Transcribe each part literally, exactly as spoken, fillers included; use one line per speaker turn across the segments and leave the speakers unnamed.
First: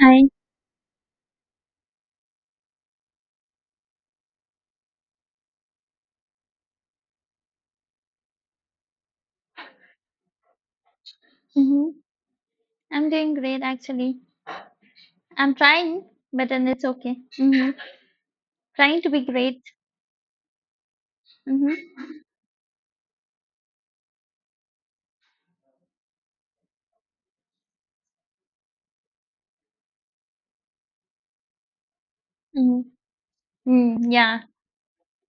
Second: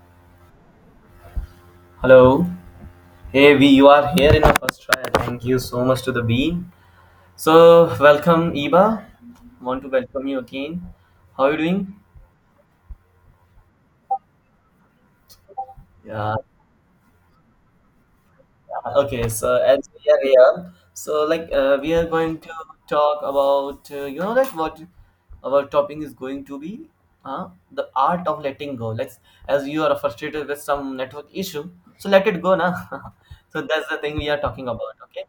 Hi.
Hello. Hey, we you are here in the first try. Thank you so much to the beam. So welcome, Iba. Want to welcome you again. How are you doing?
hmm I'm doing great actually. I'm trying,
Yeah.
but then it's okay. hmm
Yeah.
Trying to be
Okay. So
great.
as we are here, so like uh, we
hmm
are going to talk about uh, you know like what our topic is going to be uh, the art of letting go. Let's As you are frustrated with some network issue, so let it go na.
hmm
So that's the
Mm,
thing we are
yeah.
talking about. Okay?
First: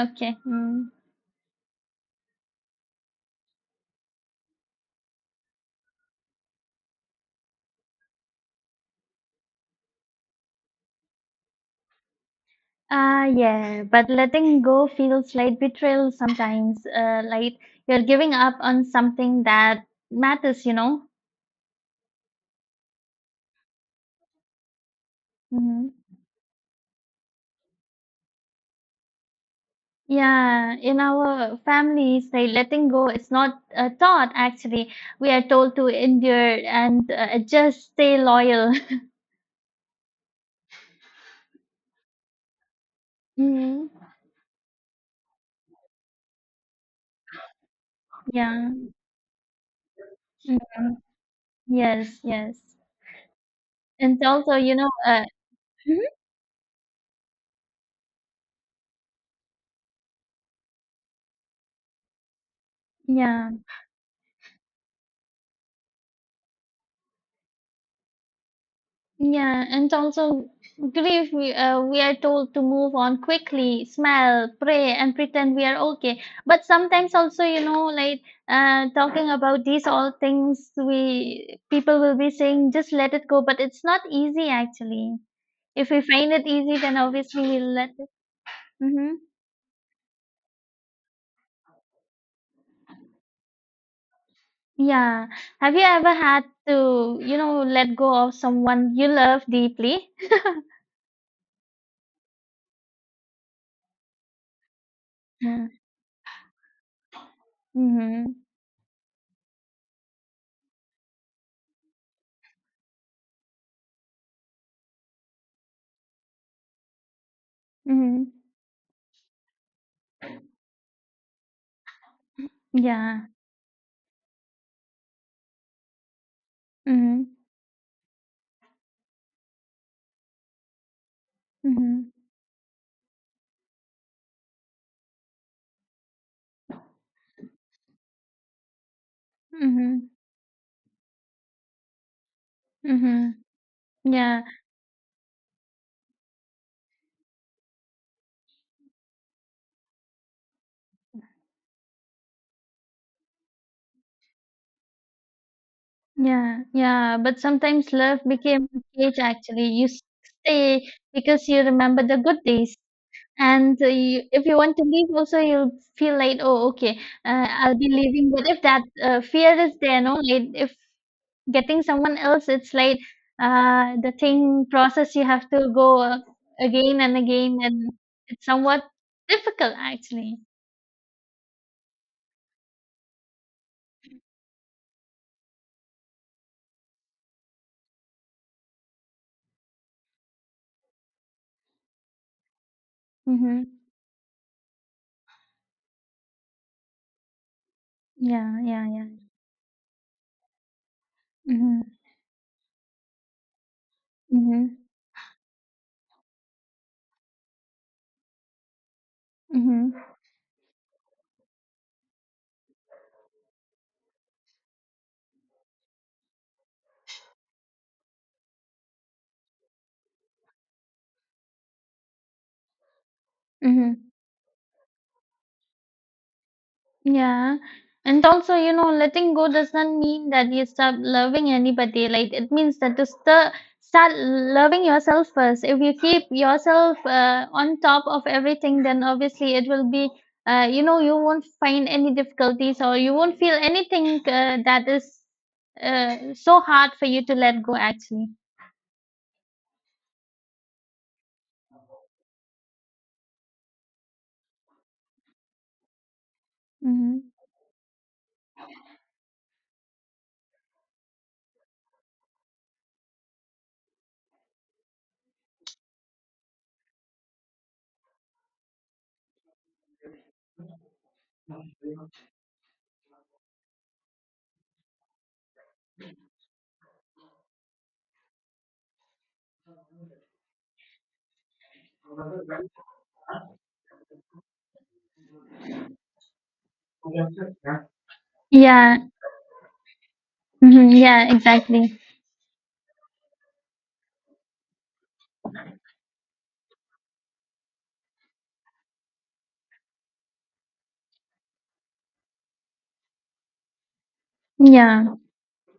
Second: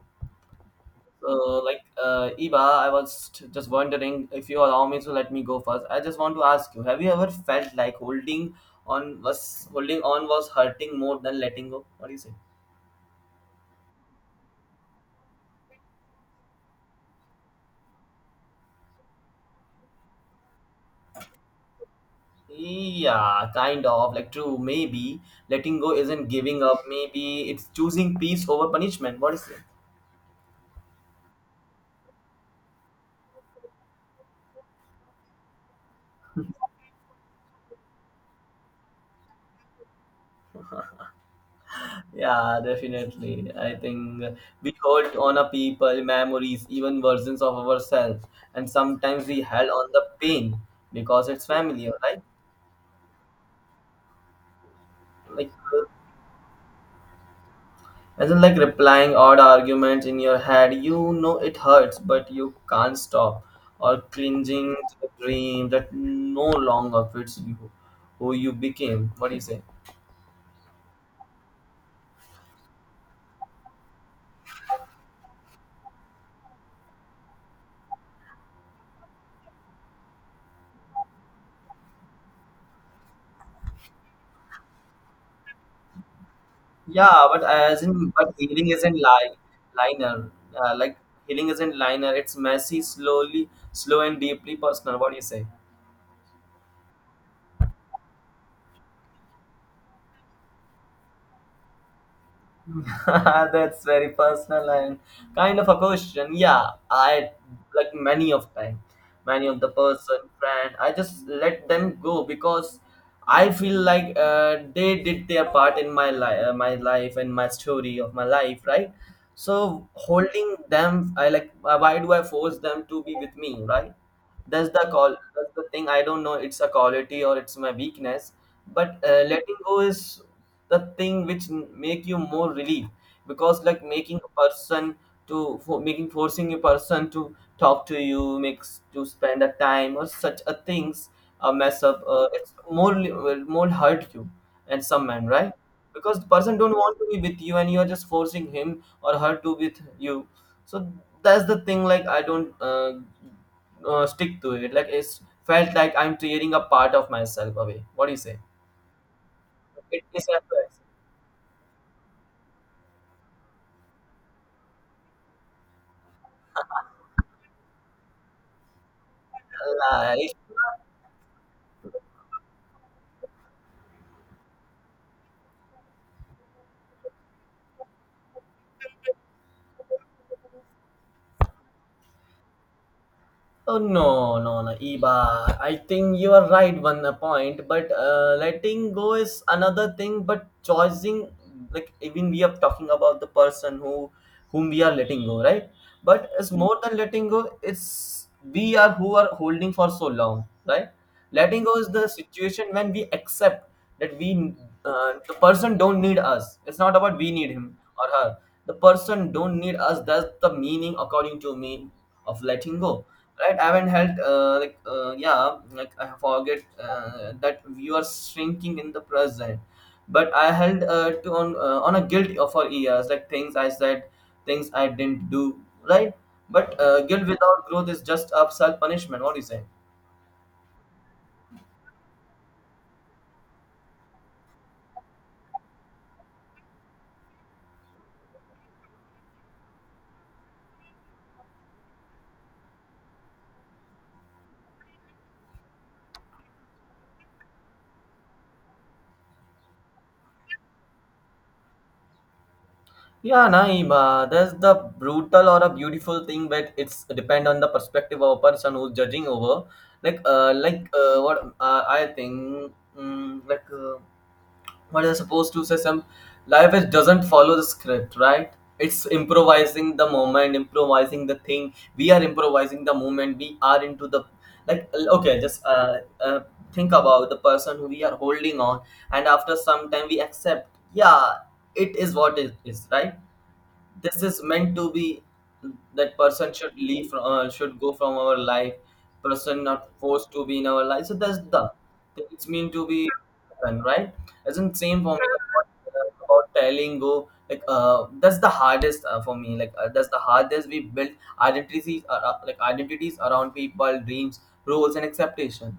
Okay. Mm.
So, like, uh, Eva, I was t- just wondering if you allow me to let me go first. I just want to ask you: Have you ever felt like holding on was holding on was hurting more than letting go? What do you say?
Uh, yeah, but letting go feels like betrayal sometimes. Uh, like you're giving up on something that matters, you know?
Yeah, kind of like true. Maybe letting
hmm
go isn't giving up. Maybe it's choosing peace over punishment. What do you say?
Yeah, in our families, like letting go is not a thought actually. We are told to endure and uh, just stay loyal.
Yeah, definitely. I
hmm
think we hold on a people, memories, even versions of ourselves, and
Yeah.
sometimes we held on the pain because it's familiar,
Yes,
right?
yes. And also, you know, uh,
Like,
mhm.
as in, like replying odd arguments in your head, you know it hurts but you can't stop,
Yeah,
or clinging to the dream that no longer fits you, who you became. What do you say?
yeah. And also, grief, we, uh, we are told to move on quickly, smile, pray, and pretend we are okay. But sometimes also, you know, like uh, talking about these all things, we people will be saying, just let it go. But it's not easy, actually. If we find it easy, then
Yeah, but
obviously we'll
as
let it.
in, but healing isn't
Mm-hmm.
li- liner uh, like healing isn't liner, it's messy, slowly, slow and deeply personal. What do you
Yeah.
say?
Have you ever had to, you know, let go of someone you love deeply?
That's very personal and kind
Yeah.
of a question. Yeah, I like many
Mhm.
of time, many of the person friend. I just let them go because I feel like uh, they did their part in my life, uh, my life and my story of my
Mhm.
life, right? So holding them, I like. Uh, Why do I force them to be
Yeah.
with me, right? That's the call. That's the thing. I don't know. It's a quality
Mhm.
or it's my weakness. But uh, letting go is the thing which n- make
Mhm.
you more relieved, because like making a person to for making forcing a person to talk to you makes to spend a time or
Mhm.
such a things, uh, mess up, uh, it's more li- will
Mhm.
more hurt you,
Yeah.
and some men, right? Because the person don't want to be with you and you are just forcing him or her to with you. So that's the thing, like I don't uh, uh, stick to it, like it's felt like I'm tearing
Yeah.
a part of
Yeah. But
myself away.
sometimes
What do
love
you say?
became a cage actually. You s-
It is effort.
stay because you remember the good days. And uh, you, if you want to leave, also you'll feel like, oh, okay, uh, I'll be leaving. But if that uh, fear is there, no,
Life
like if getting someone else, it's like uh, the thing process you have to go uh, again and again, and it's somewhat difficult actually.
Oh no, no, no, Iba. I think you are right one uh, point, but uh, letting go is another thing. But choosing, like even we are talking about the
Mhm.
person who, whom we are letting go, right? But it's more than letting go. It's
Yeah,
we
yeah,
are
yeah.
who are holding for so long, right? Letting go is
Mhm.
the situation when we accept that we,
Mhm.
uh, the person don't need us. It's not about we need him or her. The person don't need
Mhm.
us. That's the meaning, according to me, of letting go, right? I haven't helped, uh, like uh, yeah, like I forget, uh, that you are shrinking in the present, but I held, uh, to on uh, on a guilt for years, like things I said,
Mhm.
things I didn't do, right? But uh, guilt
Yeah.
without growth is
And
just a
also, you
self
know,
punishment. What
letting
do you
go
say?
does not mean that you stop loving anybody. Like it means that to st- start loving yourself first. If you keep yourself uh, on top of everything, then obviously it will be. Uh, you know, you won't find any difficulties or you won't feel anything uh, that is uh, so hard for you to let go. Actually.
Yeah, Naeem, uh, there's the brutal or a beautiful thing, but it's
Mhm.
depend on the perspective of a person who's judging over. Like, uh, like uh, what uh, I think, mm, like. Uh, what you're supposed to say, some life is doesn't follow the script, right? It's improvising the moment, improvising the thing, we are improvising the moment we are into the, like, okay, just uh, uh think about the person who we are holding on, and after some time we accept, yeah, it is what it is, right? This is meant to be, that person should leave from uh, should go from our life.
Yeah.
Person not forced to be in our
Mhm.
life, so
Yeah.
that's the
Exactly.
it's meant to be happen, right? Isn't same for me about telling go, like uh that's the hardest, uh, for me, like uh, that's the hardest. We build identities, uh, uh, like identities around people, dreams, rules and
Yeah.
expectation.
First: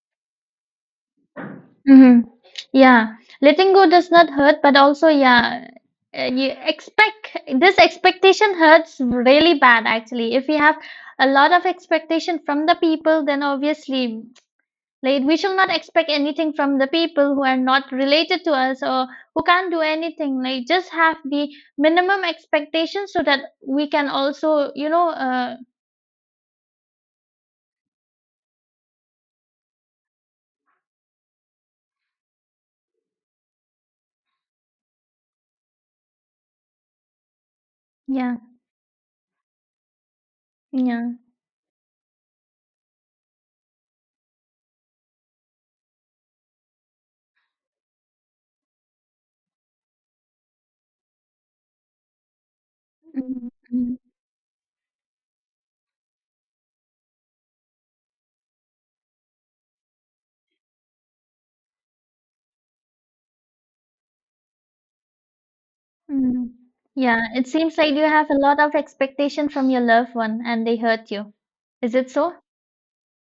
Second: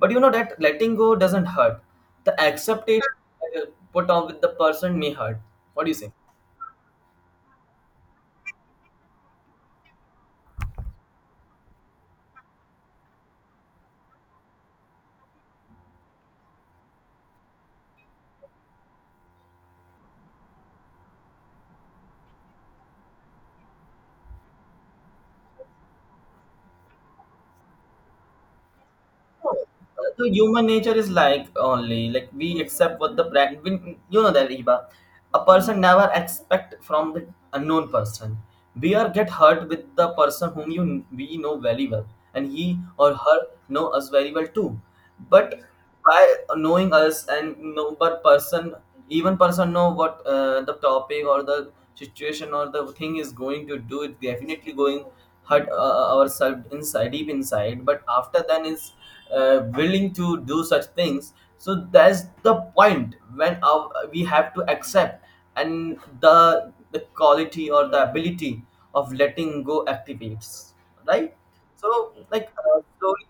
But you know that letting go doesn't hurt,
hmm
the
Yeah,
acceptation, uh,
letting go
put
does
on
not
with the
hurt, but
person
also,
may hurt.
yeah,
What do you say?
uh, you expect this expectation hurts really bad actually. If we have a lot of expectation from the people, then obviously, like, we should not expect anything from the people who are not related to us or who can't do anything. Like, just have the minimum expectation so that we can also, you know, uh,
The human nature is like only like we accept what the brand we, you know that, Iba, a person never expect from the unknown person.
yeah,
We are get hurt with the person whom you
yeah.
we know very well, and he or her know us very well too. But by knowing us and know but person, even person know what, uh, the topic or the situation or the thing is going to
Mhm.
do, it definitely going hurt, uh, uh, ourselves inside, deep inside. But after then is uh, willing to do such things. So that's the point when our, we have to accept, and the
Mm.
the
Yeah, it
quality
seems
or
like
the
you have a
ability
lot of
of
expectation
letting
from your
go
loved one and
activates,
they hurt you.
right?
Is it
So
so?
like, uh, slowly.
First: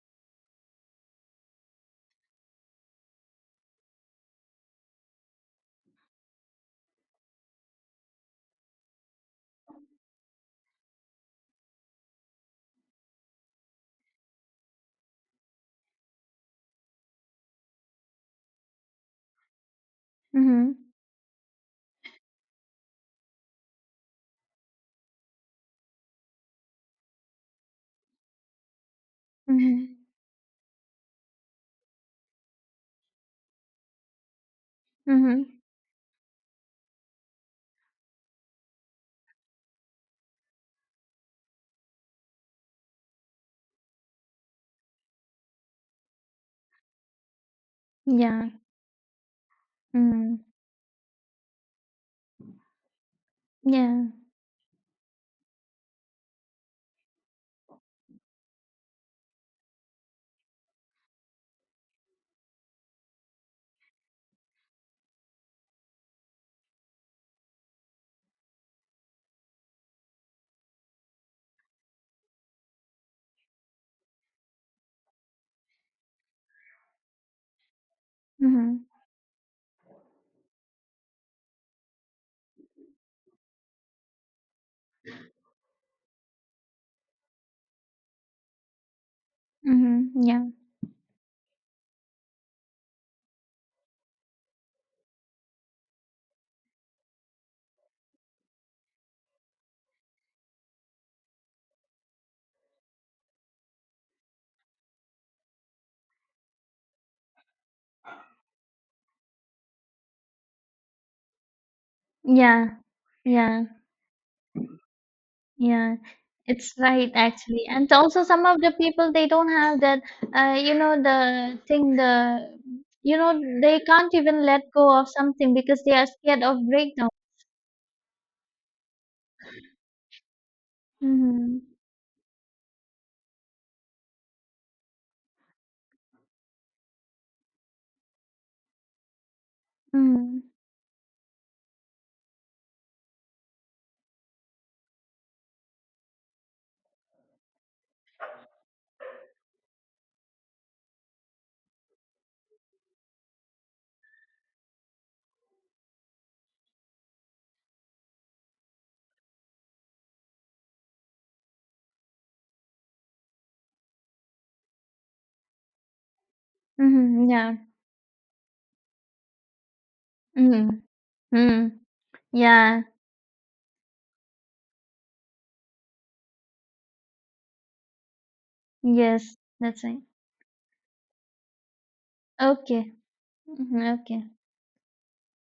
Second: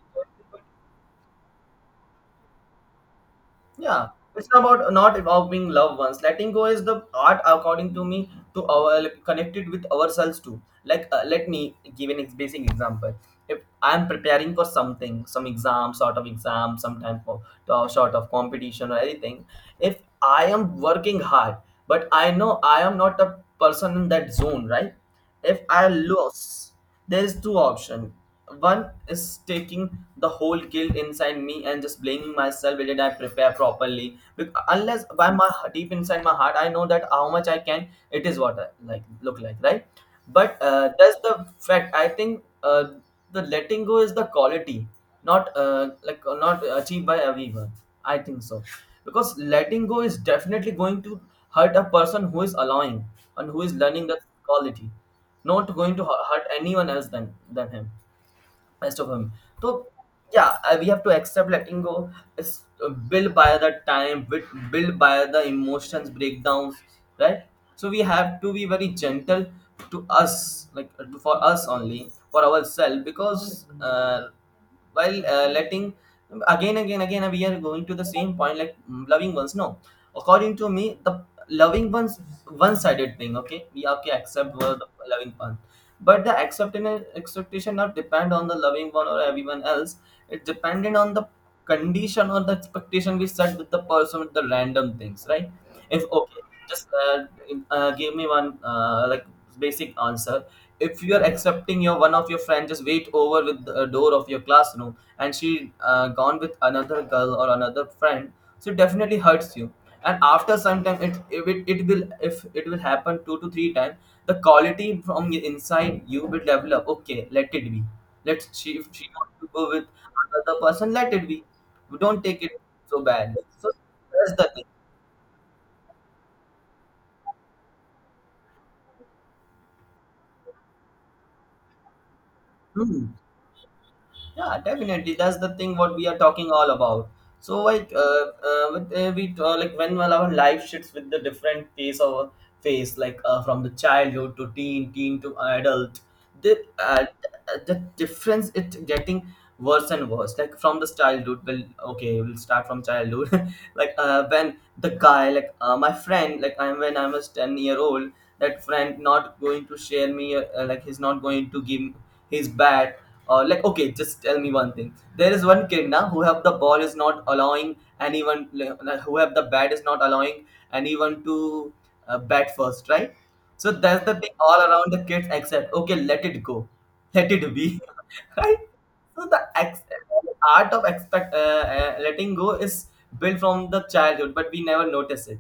Yeah, it's about not about being loved ones. Letting go is the art, according to me, to our like, connected with ourselves too. Like, uh, let me give an ex- basic example. If I'm preparing for something, some exam, sort of exam, sometime for uh, sort of competition or anything, if I
Mm-hmm.
am working hard, but I know I am not a person in that zone, right? If I lose, there is two options. One is taking
Mm-hmm.
the whole guilt inside me and just blaming myself. Did I prepare properly? Because unless by my
Mm-hmm.
deep inside my heart, I know that how much I can. It is what I like look like, right? But uh, that's the fact. I think uh, the letting go is the quality, not uh, like uh, not achieved by everyone, I think
Yeah.
so. Because letting go is
Mm.
definitely going to hurt a person who is allowing and who is
Yeah.
learning that quality, not going to hu- hurt anyone else than than him, rest of him. So yeah, uh, we have to accept letting go. It's uh, built by the time, with built by the emotions breakdowns, right? So we have to be very gentle to us, like uh, to- for us only, for ourselves, because uh, while uh, letting, again, again, again, we are going to the same point, like
Mm-hmm.
mm, loving ones. No, according to me, the loving ones one-sided thing. Okay, we have to accept uh, the loving ones, but the acceptance expectation not depend on the loving one or everyone else.
Mm-hmm.
It
Yeah.
dependent on the condition or the expectation we set with the person with the random things, right? If okay, just uh, uh, give me one uh, like basic answer. If you are accepting your one of your friends just wait over with the door of your classroom, and she uh, gone with another girl or another friend, so it definitely hurts you. And after some time it, if it it will if it
Yeah.
will happen two to
Yeah.
three times, the quality from
Yeah.
inside you will
It's
develop.
right
Okay, let it
actually.
be.
And also some
Let's
of
She,
the
if she
people they
wants to
don't
go
have
with
that uh
another
you
person,
know
let it be.
the thing
Don't take
the
it so
you know
bad. So
they can't
that's
even
the
let
thing.
go of something because they are scared of breakdown. Mm-hmm.
Hmm. Yeah, definitely. That's the thing what we are talking all about. So like, uh, uh, with, uh, we uh, like when, well, our
Mm-hmm.
life shifts with the different phase of phase, like uh, from the childhood to teen, teen to adult, the uh, the difference it getting worse and worse. Like from the childhood, well, okay, we'll start from childhood. Like uh, when the guy, like uh, my friend, like I'm when I was ten year old, that friend not going to share me, uh, uh, like he's not going to give his bat. Or like, okay, just tell me one thing, there is one kid now who have the ball is not
Mm-hmm. Yeah.
allowing anyone, like, who have the bat is not allowing
Mm-hmm.
anyone
Mm.
to uh, bat
Yeah,
first, right? So that's the thing all around the kids except okay, let it go, let it be. Right? So
yes,
the ex-
that's right.
art of expect uh, uh, letting go
Okay.
is built from
Mhm,
the
okay.
childhood, but we never notice it.